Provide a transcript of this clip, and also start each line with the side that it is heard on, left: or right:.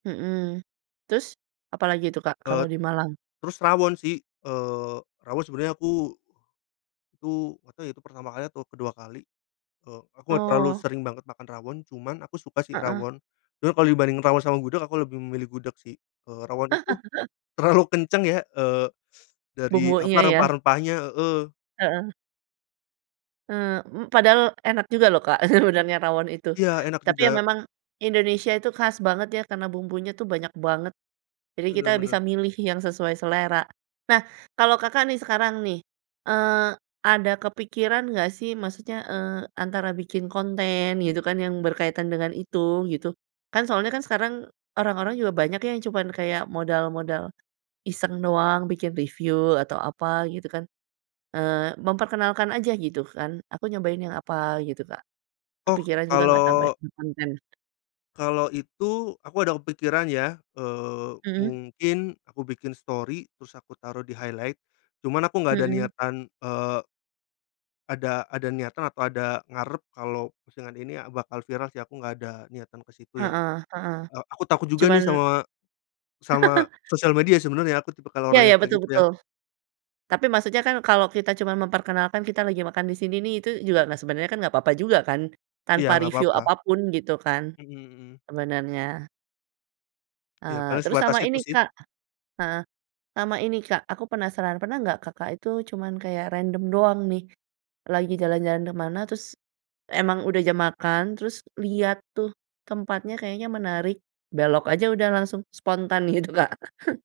right: Mhm. Terus, apalagi itu Kak, kalau
left: Et
right: di Malang?
left: terus rawon sih, eee, rawon sebenernya aku itu gak tau ya, itu pertama kali atau kedua kali, eee, aku nggak terlalu
right: Oh.
left: sering banget makan rawon cuman aku suka sih
right: Heeh.
left: rawon. Cuma kalau dibanding rawon sama gudeg aku lebih memilih gudeg sih, eee, rawon itu, terlalu kenceng ya, eee, dari apa,
right: Bumbunya ya.
left: rempah-rempahnya, heeh.
right: Heeh. Eee, m padahal enak juga loh Kak, sebenarnya rawon itu.
left: Iya, enak
right: Tapi ya
left: juga.
right: memang, Indonesia itu khas banget ya karena bumbunya tuh banyak banget. Jadi kita
left: Bener
right: bisa
left: bener.
right: milih yang sesuai selera. Nah kalau Kakak nih sekarang nih, eee, ada kepikiran nggak sih? Maksudnya, eee, antara bikin konten gitu kan yang berkaitan dengan itu gitu. Kan soalnya kan sekarang, orang-orang juga banyak yang cuma kayak modal modal, iseng doang bikin review atau apa gitu kan, eee, memperkenalkan aja gitu kan, “Aku nyobain yang apa,” gitu, Kak.
left: Oh,
right: Kepikiran juga nggak sampai
left: kalau
right: bikin konten?
left: kalau itu aku ada kepikiran ya, eee,
right: Mhm.
left: mungkin aku bikin story terus aku taruh di highlight. Cuman aku nggak ada
right: Mhm.
left: niatan, eee ada ada niatan atau ada ngarep kalau postingan ini, ah, bakal viral sih aku nggak ada niatan ke situ ya.
right: Heeh heeh.
left: Eee, aku takut juga nih
right: Cuman
left: sama, sama sosial media sebenarnya aku tipikal
right: Ya
left: orang
right: ya,
left: yang kayak
right: betul
left: gitu ya.
right: betul. Tapi maksudnya kan kalau kita cuma memperkenalkan kita lagi makan disini nih itu juga nggak sebenernya kan nggak apa-apa juga kan,
left: Iya
right: tanpa
left: nggak
right: review
left: papa.
right: apa pun gitu kan,
left: Mhm mhm.
right: sebenernya.
left: Iya
right: Eee,
left: paling
right: terus
left: sebatas
right: sama
left: itu
right: ini
left: sih.
right: Kak. Heeh, sama ini Kak aku penasaran pernah nggak Kakak itu cuman kayak random doang nih, lagi jalan-jalan kemana terus, emang udah jam makan terus liat tuh tempatnya kayaknya menarik, belok aja udah langsung spontan gitu, Kak.